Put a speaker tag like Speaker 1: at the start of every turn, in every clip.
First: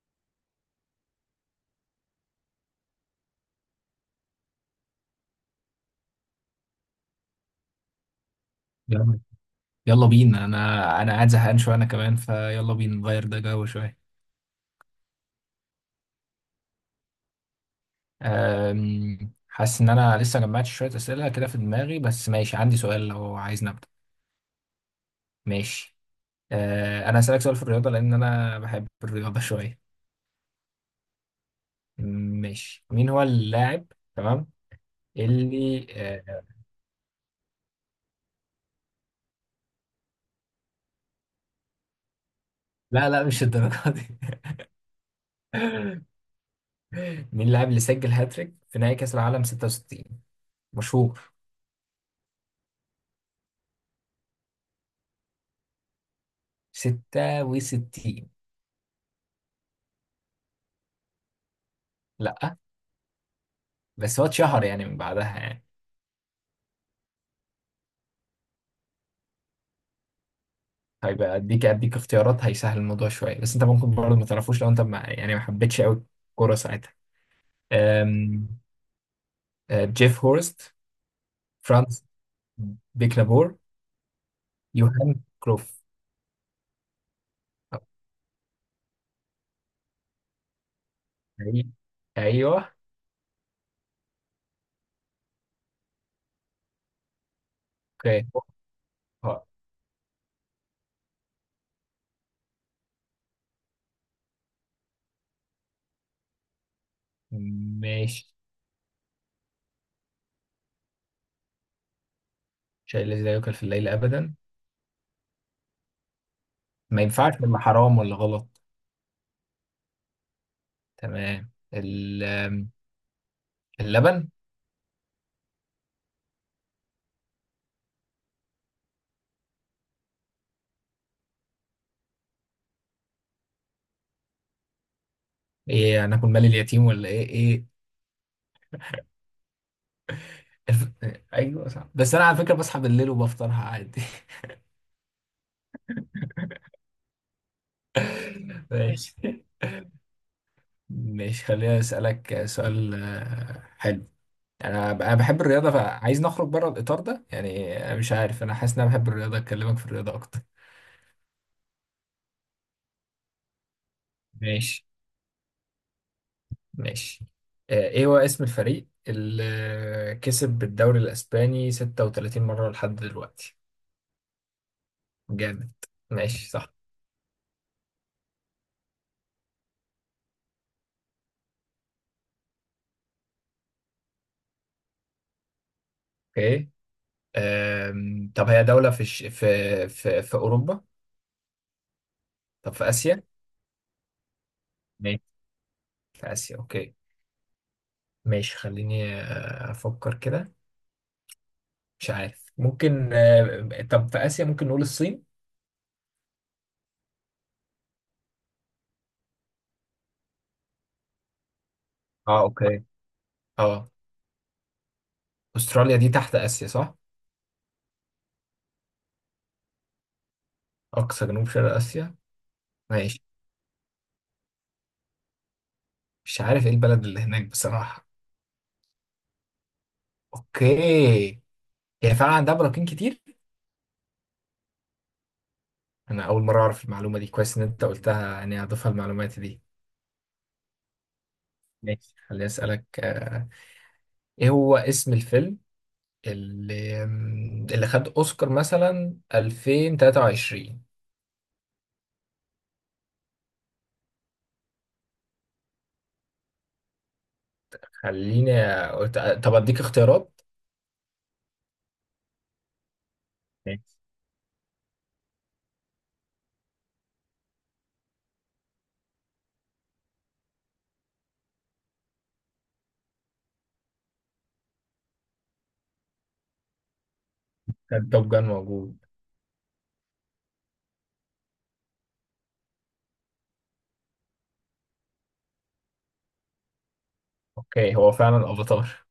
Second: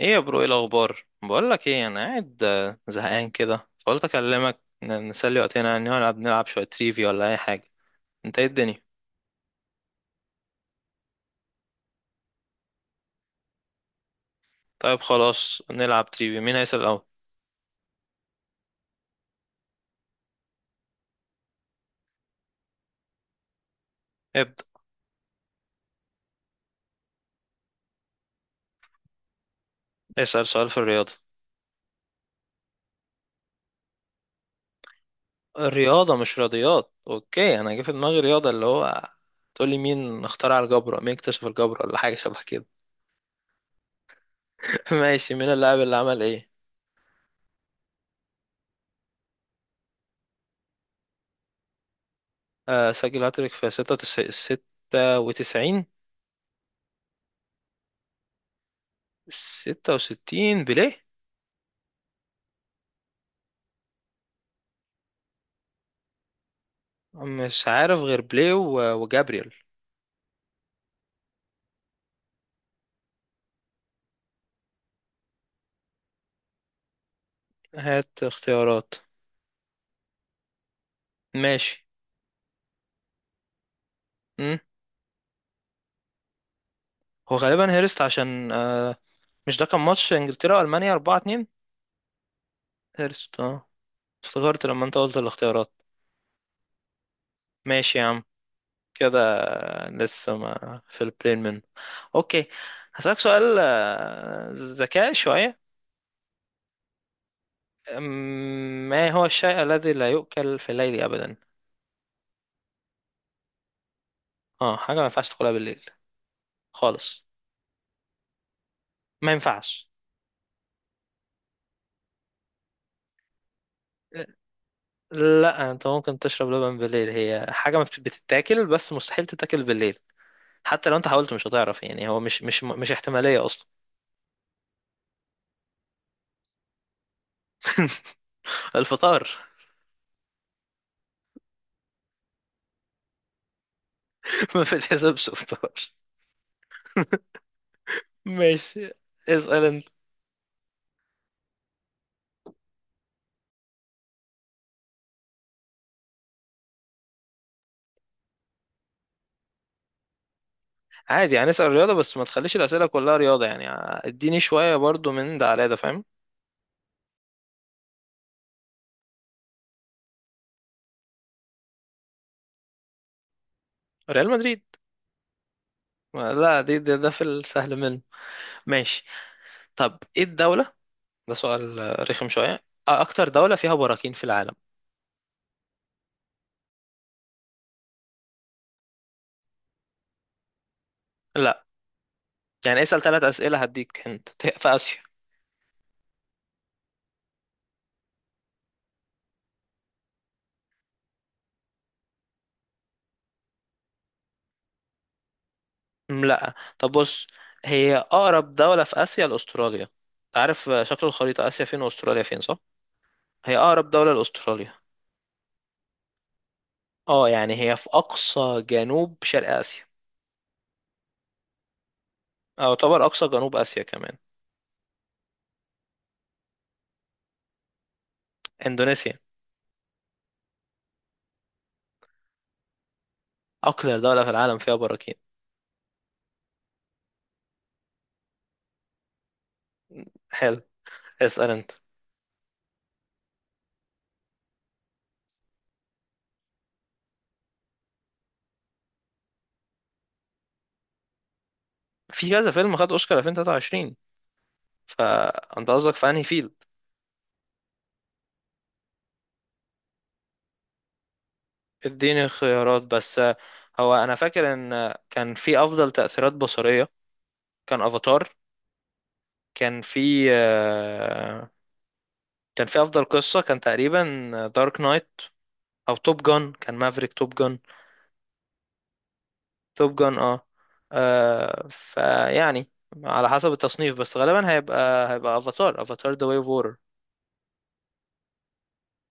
Speaker 1: ايه يا برو؟ ايه الاخبار؟ بقول لك ايه، انا قاعد زهقان كده فقلت اكلمك نسلي وقتنا، يعني نلعب شويه تريفي ولا اي حاجه. انت، ايه الدنيا؟
Speaker 2: يلا يلا بينا انا قاعد زهقان شويه. انا كمان فيلا بينا نغير ده جو شويه.
Speaker 1: طيب، خلاص نلعب تريفي. مين هيسال الاول؟
Speaker 2: حاسس ان انا لسه جمعت شويه اسئله كده في دماغي، بس ماشي، عندي سؤال لو عايز نبدا.
Speaker 1: ابدا.
Speaker 2: ماشي، انا هسالك سؤال في الرياضه، لان انا بحب الرياضه شويه.
Speaker 1: اسال سؤال في الرياضه.
Speaker 2: ماشي، مين هو اللاعب؟ تمام، اللي
Speaker 1: الرياضه مش
Speaker 2: أه،
Speaker 1: رياضيات. اوكي، انا جه في دماغي رياضه اللي هو تقول لي مين اخترع الجبر، أو مين اكتشف الجبر، ولا حاجه شبه كده.
Speaker 2: لا لا، مش الدرجه دي.
Speaker 1: ماشي، مين اللاعب اللي عمل ايه؟
Speaker 2: مين اللاعب اللي سجل هاتريك في نهائي كاس العالم 66؟ مشهور.
Speaker 1: آه سجل هاتريك في 96. 96.
Speaker 2: 66.
Speaker 1: 66، بيليه؟
Speaker 2: لا. بس هو اتشهر يعني من بعدها يعني.
Speaker 1: مش عارف غير بلاي وجابريل.
Speaker 2: طيب اديك اختيارات هيسهل الموضوع شويه، بس انت ممكن برضه ما تعرفوش لو انت ما حبيتش قوي الكوره ساعتها.
Speaker 1: هات
Speaker 2: أم،
Speaker 1: اختيارات.
Speaker 2: جيف هورست،
Speaker 1: ماشي.
Speaker 2: فرانس بيكنابور،
Speaker 1: امم
Speaker 2: يوهان كروف.
Speaker 1: هو غالبا هيرست، عشان مش ده كان ماتش انجلترا والمانيا 4-2؟
Speaker 2: أي- ايوه.
Speaker 1: هيرست، اه، افتكرت لما انت قلت الاختيارات. ماشي يا عم،
Speaker 2: اوكي.
Speaker 1: كده.
Speaker 2: أه،
Speaker 1: لسه ما في البلين منه. اوكي. هسألك سؤال ذكاء شوية. أم،
Speaker 2: ماشي.
Speaker 1: ما هو الشيء الذي لا يؤكل في الليل أبدا؟
Speaker 2: شيء الذي لا يؤكل في الليل ابدا؟
Speaker 1: اه، حاجة ما ينفعش تاكلها بالليل
Speaker 2: ما
Speaker 1: خالص.
Speaker 2: ينفعش ولا حرام ولا غلط؟
Speaker 1: ما ينفعش.
Speaker 2: تمام. ال- أم، اللبن.
Speaker 1: لا، انت ممكن تشرب لبن بالليل. هي حاجة ما بتتاكل، بس مستحيل تتاكل بالليل. حتى لو انت حاولت مش هتعرف، يعني هو مش احتمالية اصلا.
Speaker 2: ايه، هناكل مال اليتيم ولا ايه ايه؟
Speaker 1: الفطار.
Speaker 2: الف... ايوه صح، بس انا على فكره بصحى بالليل وبفطرها عادي.
Speaker 1: ما بتحسبش فطار. ماشي،
Speaker 2: ماشي.
Speaker 1: اسأل انت.
Speaker 2: مش خليني أسألك سؤال حلو. أنا بحب الرياضة، فعايز نخرج بره الإطار ده يعني. أنا مش عارف، أنا حاسس إن أنا بحب الرياضة، أكلمك في الرياضة أكتر.
Speaker 1: عادي، يعني اسأل رياضة، بس ما تخليش الأسئلة كلها رياضة يعني. اديني شوية
Speaker 2: ماشي.
Speaker 1: برضو من ده على ده. فاهم؟
Speaker 2: ماشي. إيه هو اسم الفريق اللي كسب بالدوري الأسباني 36 مرة لحد دلوقتي؟
Speaker 1: ريال مدريد.
Speaker 2: جامد. ماشي،
Speaker 1: لا،
Speaker 2: صح.
Speaker 1: دي ده في السهل منه. ماشي. طب ايه الدولة؟ ده سؤال رخم شوية. أكتر دولة فيها براكين في العالم؟
Speaker 2: أوكي. طب هي دولة في الش... في في في أوروبا؟
Speaker 1: لا.
Speaker 2: طب
Speaker 1: يعني
Speaker 2: في
Speaker 1: اسأل
Speaker 2: آسيا؟
Speaker 1: ثلاث أسئلة هديك انت. في آسيا.
Speaker 2: ماشي، في آسيا. أوكي، ماشي. خليني أفكر كده. مش عارف. ممكن طب في آسيا، ممكن نقول الصين.
Speaker 1: لا، طب بص. هي اقرب دولة في اسيا لاستراليا. انت عارف شكل الخريطة، اسيا فين واستراليا فين،
Speaker 2: اه،
Speaker 1: صح؟
Speaker 2: اوكي.
Speaker 1: هي
Speaker 2: اه،
Speaker 1: اقرب دولة لاستراليا.
Speaker 2: استراليا دي تحت اسيا صح؟
Speaker 1: اه، يعني هي في اقصى جنوب شرق اسيا.
Speaker 2: اقصى جنوب شرق اسيا.
Speaker 1: او يعتبر
Speaker 2: ماشي.
Speaker 1: اقصى جنوب اسيا كمان.
Speaker 2: مش عارف ايه البلد اللي هناك بصراحه.
Speaker 1: اندونيسيا.
Speaker 2: اوكي. هي فعلا عندها براكين كتير؟
Speaker 1: اقلى دولة في العالم فيها براكين.
Speaker 2: انا اول مره اعرف المعلومه دي. كويس ان انت قلتها، يعني هضيفها المعلومات دي.
Speaker 1: حلو، اسأل انت.
Speaker 2: ماشي، خليني اسالك ايه هو اسم الفيلم اللي خد اوسكار مثلا 2023؟
Speaker 1: في كذا فيلم خد اوسكار 2023، فانت قصدك في انهي فيلد؟
Speaker 2: خليني أقول- طب اديك اختيارات.
Speaker 1: اديني خيارات بس، هو
Speaker 2: ماشي.
Speaker 1: انا فاكر ان كان في افضل تأثيرات بصرية، كان افاتار. كان في كان في افضل قصه كان تقريبا دارك نايت. او توب جان، كان مافريك توب جان.
Speaker 2: كان توب جان موجود.
Speaker 1: توب جان، اه، فيعني على حسب التصنيف، بس غالبا هيبقى افاتار. افاتار ذا واي اوف وورر.
Speaker 2: اوكي، هو فعلا افاتار.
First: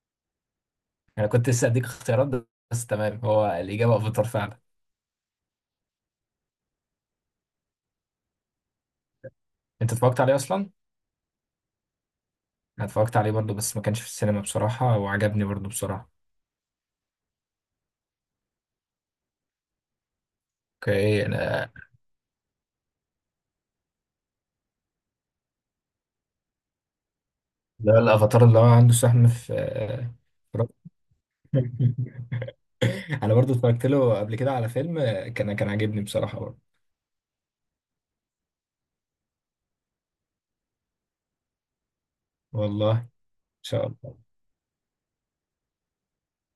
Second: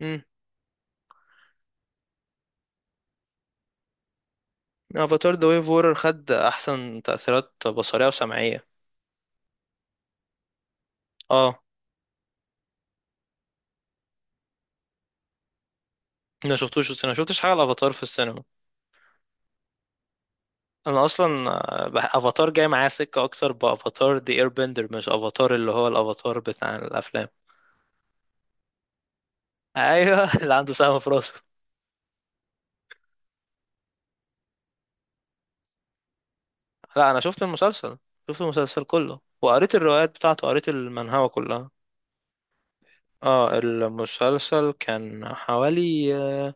Speaker 1: امم
Speaker 2: انا كنت لسه اديك اختيارات، بس تمام، هو الاجابه افاتار فعلا.
Speaker 1: افاتار ذا واي اوف وورر خد احسن تاثيرات بصريه وسمعيه.
Speaker 2: انت اتفرجت عليه اصلا؟
Speaker 1: اه،
Speaker 2: انا اتفرجت عليه برضو، بس ما كانش في السينما بصراحه، وعجبني برضو بصراحه.
Speaker 1: ما شفتوش في السينما، ما شفتش حاجه الافاتار في السينما. انا
Speaker 2: اوكي.
Speaker 1: اصلا
Speaker 2: انا
Speaker 1: افاتار جاي معايا سكه اكتر بافاتار ذا اير بندر، مش افاتار اللي هو الافاتار بتاع الافلام.
Speaker 2: ده الافاتار اللي هو عنده سهم في
Speaker 1: ايوه، اللي
Speaker 2: في
Speaker 1: عنده
Speaker 2: راسه.
Speaker 1: سهم في راسه.
Speaker 2: انا برضو اتفرجت له قبل كده على فيلم، كان عاجبني بصراحه برضو.
Speaker 1: لا، انا شفت المسلسل، شفت المسلسل كله وقريت الروايات بتاعته، قريت المانهوا كلها.
Speaker 2: والله ان
Speaker 1: اه
Speaker 2: شاء الله.
Speaker 1: المسلسل كان حوالي،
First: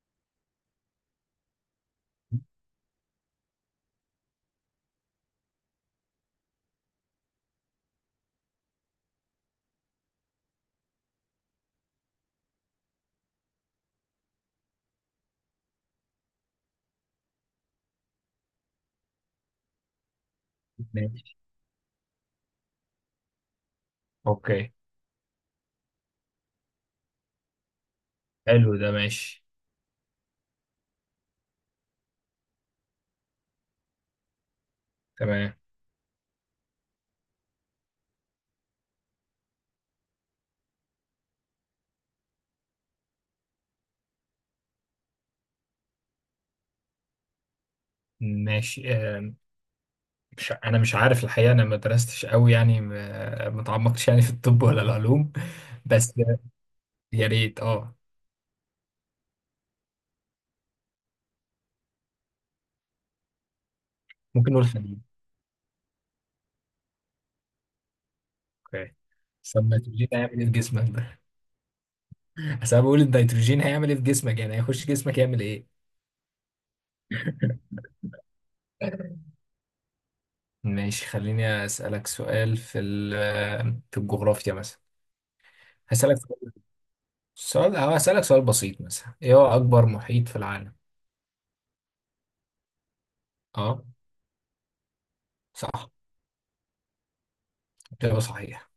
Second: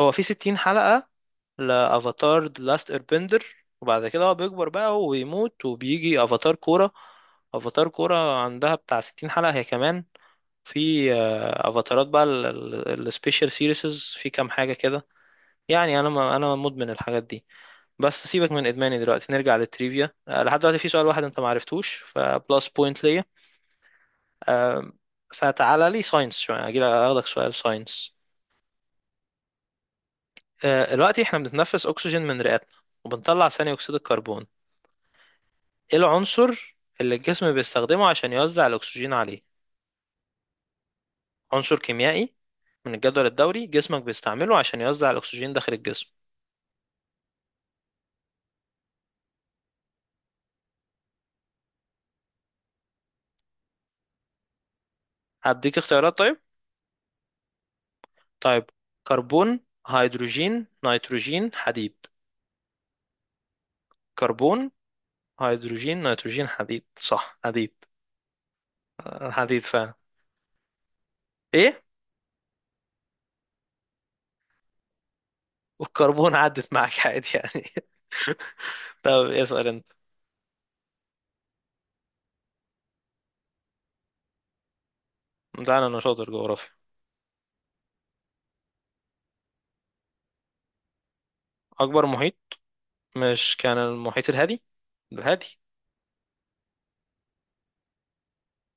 Speaker 1: هو في 60 حلقة لأفاتار The Last Airbender. وبعد كده هو بيكبر بقى ويموت، وبيجي أفاتار كورة. أفاتار كورة عندها بتاع 60 حلقة هي كمان. في أفاتارات بقى السبيشال سيريسز في كام حاجة كده. يعني أنا، ما أنا مدمن الحاجات دي. بس سيبك من ادماني دلوقتي، نرجع للتريفيا. لحد دلوقتي في سؤال واحد
Speaker 2: ماشي.
Speaker 1: انت ما عرفتوش، فبلس بوينت ليا.
Speaker 2: اوكي.
Speaker 1: آه، فتعالى لي ساينس شويه اجي اخدك سؤال ساينس.
Speaker 2: حلو ده، ماشي.
Speaker 1: دلوقتي احنا بنتنفس اكسجين من رئتنا، وبنطلع ثاني اكسيد الكربون.
Speaker 2: تمام.
Speaker 1: ايه العنصر اللي الجسم بيستخدمه عشان يوزع الاكسجين عليه؟ عنصر كيميائي من الجدول الدوري جسمك بيستعمله عشان يوزع الاكسجين داخل الجسم.
Speaker 2: ماشي. مش انا مش عارف الحقيقه. انا ما درستش قوي يعني، ما تعمقتش يعني في الطب ولا العلوم.
Speaker 1: هديك
Speaker 2: بس
Speaker 1: اختيارات طيب.
Speaker 2: يا ريت اه.
Speaker 1: طيب، كربون، هيدروجين، نيتروجين، حديد.
Speaker 2: ممكن نقول
Speaker 1: كربون،
Speaker 2: حديد.
Speaker 1: هيدروجين، نيتروجين، حديد. صح، حديد.
Speaker 2: اوكي. بس
Speaker 1: حديد فعلا.
Speaker 2: النيتروجين هيعمل ايه في جسمك ده؟
Speaker 1: ايه،
Speaker 2: بس انا بقول، النيتروجين هيعمل ايه في جسمك يعني؟ هيخش جسمك يعمل ايه؟
Speaker 1: والكربون عدت معاك عادي يعني. طب اسأل انت.
Speaker 2: ماشي. خليني اسالك سؤال في الجغرافيا مثلا.
Speaker 1: تعالى، انا
Speaker 2: هسالك
Speaker 1: شاطر
Speaker 2: سؤال.
Speaker 1: جغرافيا.
Speaker 2: سؤال- أو هسالك سؤال بسيط مثلا: ايه هو اكبر محيط في العالم؟
Speaker 1: اكبر محيط، مش كان
Speaker 2: اه،
Speaker 1: المحيط الهادي؟ الهادي.
Speaker 2: صح. اجابه صحيحه.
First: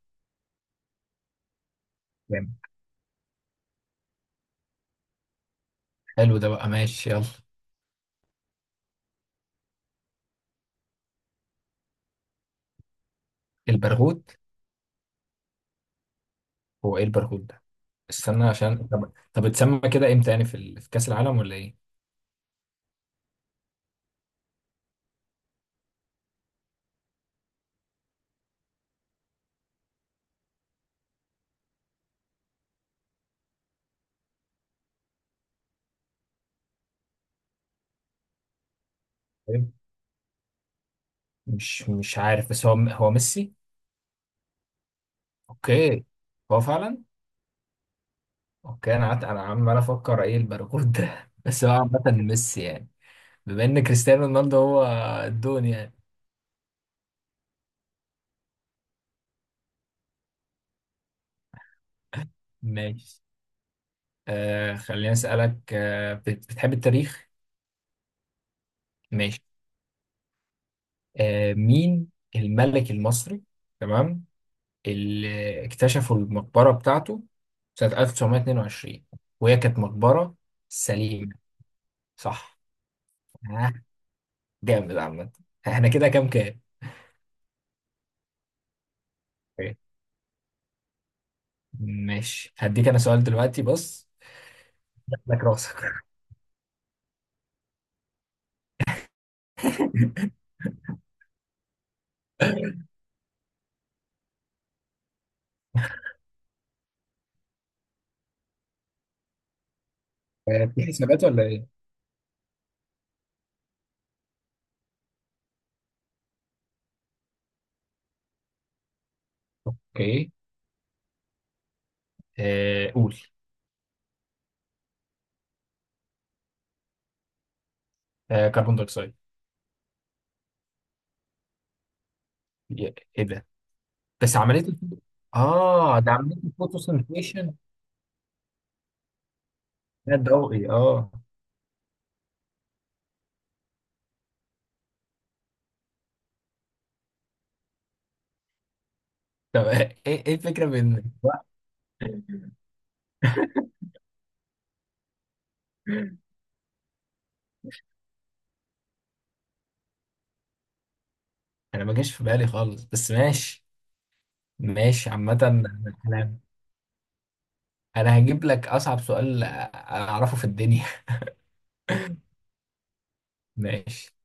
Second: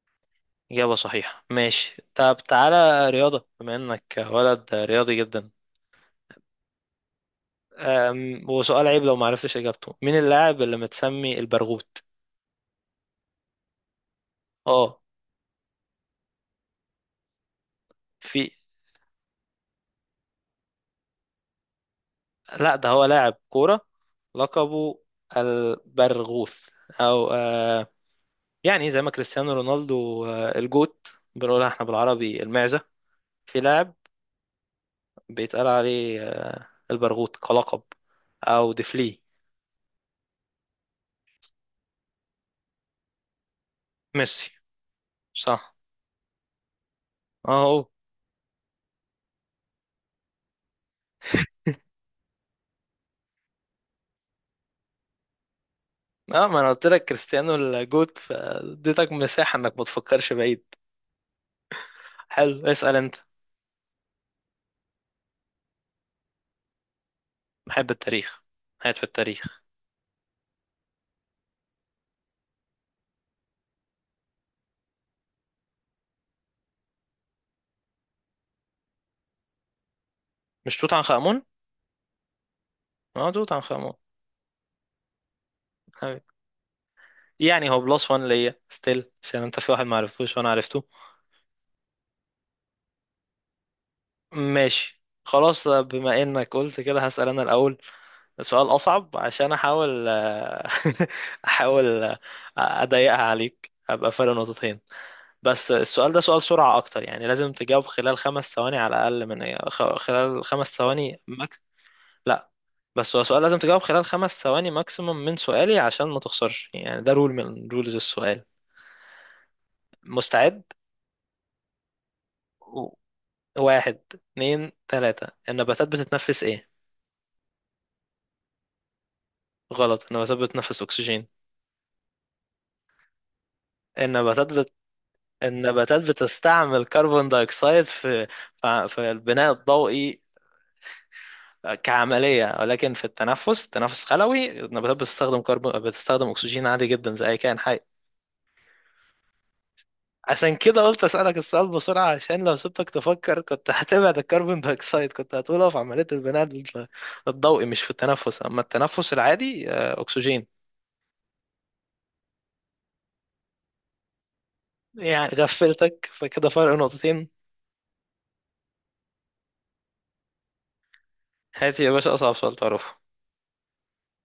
Speaker 1: إجابة صحيحة. ماشي، طب
Speaker 2: جامد.
Speaker 1: تعالى رياضة، بما إنك ولد رياضي جدا.
Speaker 2: حلو ده بقى، ماشي، يلا.
Speaker 1: وسؤال عيب لو معرفتش إجابته، مين اللاعب اللي متسمي البرغوت؟
Speaker 2: البرغوث؟
Speaker 1: اه.
Speaker 2: هو ايه البرغوث ده؟ استنى
Speaker 1: في،
Speaker 2: عشان. طب اتسمى كده امتى يعني، في كأس العالم ولا ايه؟
Speaker 1: لا ده هو لاعب كورة، لقبه البرغوث، أو يعني زي ما كريستيانو رونالدو، الجوت بنقولها احنا بالعربي المعزة. في لاعب بيتقال عليه، البرغوت كلقب، او ديفلي.
Speaker 2: طيب. مش عارف، بس هو هو ميسي.
Speaker 1: ميسي، صح،
Speaker 2: اوكي. هو فعلا.
Speaker 1: اهو.
Speaker 2: اوكي، انا قعدت انا عمال افكر ايه الباركود ده. بس هو عامة ميسي يعني، بما ان كريستيانو رونالدو هو الدون يعني.
Speaker 1: اه، ما انا قلت لك كريستيانو الجوت، فاديتك مساحة انك ما تفكرش بعيد. حلو، اسأل انت.
Speaker 2: ماشي. آه، خليني اسالك آه، بتحب التاريخ؟
Speaker 1: بحب التاريخ، قاعد في
Speaker 2: ماشي.
Speaker 1: التاريخ.
Speaker 2: آه، مين الملك المصري، تمام، اللي اكتشفوا المقبرة بتاعته سنة 1922 وهي كانت مقبرة
Speaker 1: مش توت عنخ
Speaker 2: سليمة؟
Speaker 1: آمون؟
Speaker 2: صح.
Speaker 1: اه، توت عنخ
Speaker 2: ها،
Speaker 1: آمون.
Speaker 2: جامد عامة. احنا كده
Speaker 1: حبيبي.
Speaker 2: كام كام؟
Speaker 1: يعني هو بلس وان ليا ستيل، عشان انت في
Speaker 2: أوكي.
Speaker 1: واحد ما عرفتوش وانا عرفته.
Speaker 2: ماشي. هديك انا سؤال دلوقتي، بص.
Speaker 1: ماشي
Speaker 2: لك
Speaker 1: خلاص،
Speaker 2: راسك.
Speaker 1: بما انك قلت كده هسأل انا الاول. سؤال أصعب عشان أحاول آه، أحاول أضيقها عليك أبقى فرق نقطتين. بس السؤال ده سؤال سرعة أكتر، يعني لازم تجاوب خلال 5 ثواني على الأقل، من خلال خمس
Speaker 2: في
Speaker 1: ثواني
Speaker 2: حسابات ولا
Speaker 1: ماكس.
Speaker 2: ايه؟
Speaker 1: لا، بس هو سؤال لازم تجاوب خلال خمس ثواني ماكسيموم من سؤالي عشان ما تخسرش، يعني ده رول من رولز السؤال.
Speaker 2: اوكي.
Speaker 1: مستعد. و-
Speaker 2: قول.
Speaker 1: واحد اتنين تلاتة، النباتات بتتنفس إيه؟
Speaker 2: كربون دايوكسيد.
Speaker 1: غلط، النباتات بتتنفس أكسجين.
Speaker 2: ايه ده؟ بس عملية
Speaker 1: النباتات النباتات
Speaker 2: ده عملية
Speaker 1: بتستعمل كربون
Speaker 2: الفوتوسنتيشن.
Speaker 1: دايوكسيد في البناء
Speaker 2: ده
Speaker 1: الضوئي
Speaker 2: ضوئي اه.
Speaker 1: كعملية، ولكن في التنفس، تنفس خلوي، النباتات بتستخدم أكسجين عادي جدا زي أي كائن حي.
Speaker 2: طب ايه، إيه
Speaker 1: عشان
Speaker 2: الفكرة
Speaker 1: كده قلت
Speaker 2: بان؟
Speaker 1: أسألك السؤال بسرعة عشان لو سبتك تفكر كنت هتبعد الكربون دايوكسيد، كنت هتقوله في عملية البناء الضوئي، مش في التنفس. أما التنفس العادي أكسجين.
Speaker 2: انا ما جاش في بالي خالص، بس ماشي. ماشي
Speaker 1: يعني
Speaker 2: عامة.
Speaker 1: غفلتك،
Speaker 2: أنا
Speaker 1: فكده فرق نقطتين.
Speaker 2: أنا هجيب لك أصعب سؤال أعرفه في الدنيا.
Speaker 1: هاتي يا باشا أصعب سؤال تعرفه.
Speaker 2: ماشي.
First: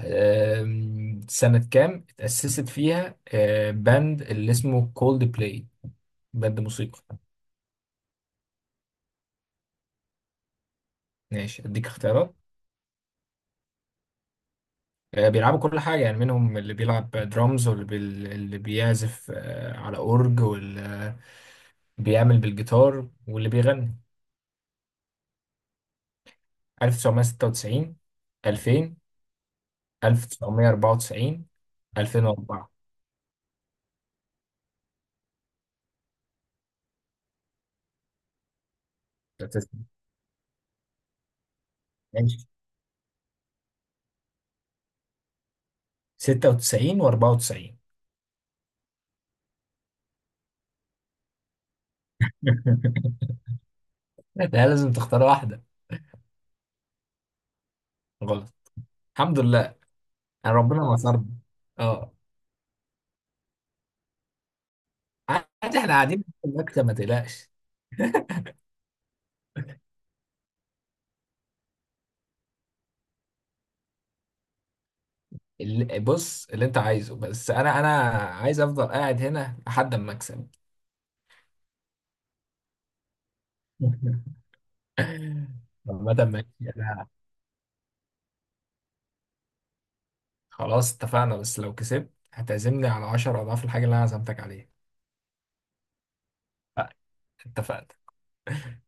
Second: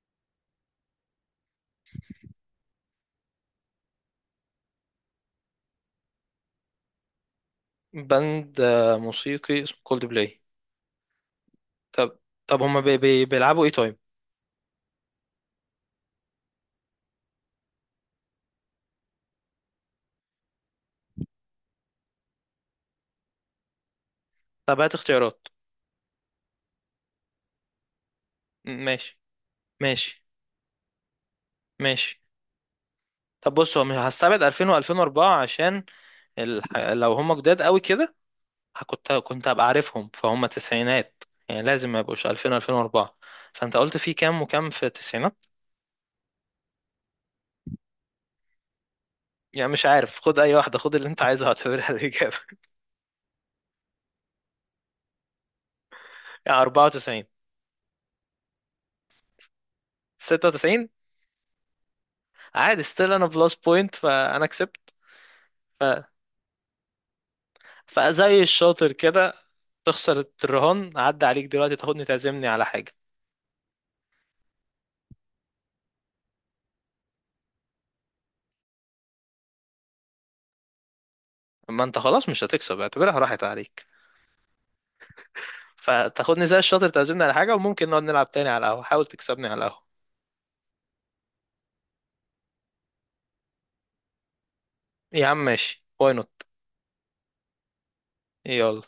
Speaker 2: سنة كام اتأسست فيها باند اللي اسمه كولد بلاي؟ باند موسيقى.
Speaker 1: بند موسيقي اسمه كولد بلاي.
Speaker 2: ماشي، أديك
Speaker 1: طب
Speaker 2: اختيارات.
Speaker 1: طب هما بي بي بيلعبوا ايه طيب؟
Speaker 2: بيلعبوا كل حاجة يعني. منهم اللي بيلعب درامز، اللي بيعزف على أورج، واللي بيعمل بالجيتار، واللي بيغني.
Speaker 1: طب هات اختيارات.
Speaker 2: 1996، 2000،
Speaker 1: ماشي. ماشي.
Speaker 2: 1994،
Speaker 1: ماشي.
Speaker 2: 2004.
Speaker 1: طب بص، هو مش هستبعد 2000 و2004 عشان لو هما جداد قوي كده، كنت هبقى عارفهم، فهم تسعينات. يعني لازم ما يبقوش 2000 و2004. فانت قلت في كام وكام في التسعينات؟
Speaker 2: 96 و94.
Speaker 1: يعني مش عارف، خد اي واحده، خد اللي انت عايزها اعتبرها الاجابه.
Speaker 2: لا، لازم تختار واحدة.
Speaker 1: يعني 94.
Speaker 2: غلط. الحمد لله، أنا ربنا
Speaker 1: 96.
Speaker 2: نصرنا. اه،
Speaker 1: عادي، ستيل انا بلس بوينت فانا كسبت.
Speaker 2: عادي، احنا قاعدين في المكتب، ما تقلقش.
Speaker 1: فزي الشاطر كده، تخسر الرهان عدى عليك دلوقتي تاخدني تعزمني على حاجة.
Speaker 2: بص، اللي انت عايزه، بس انا عايز افضل قاعد هنا لحد ما اكسب.
Speaker 1: ما انت خلاص مش هتكسب، اعتبرها راحت عليك.
Speaker 2: عامة
Speaker 1: فتاخدني زي
Speaker 2: ماشي.
Speaker 1: الشاطر
Speaker 2: انا
Speaker 1: تعزمني على حاجة، وممكن نقعد نلعب تاني على القهوة، حاول تكسبني على القهوة.
Speaker 2: خلاص اتفقنا، بس لو كسبت هتعزمني على 10 اضعاف الحاجة اللي انا عزمتك عليها.
Speaker 1: يا عم ماشي، واي نوت.
Speaker 2: اتفقنا.
Speaker 1: يلا.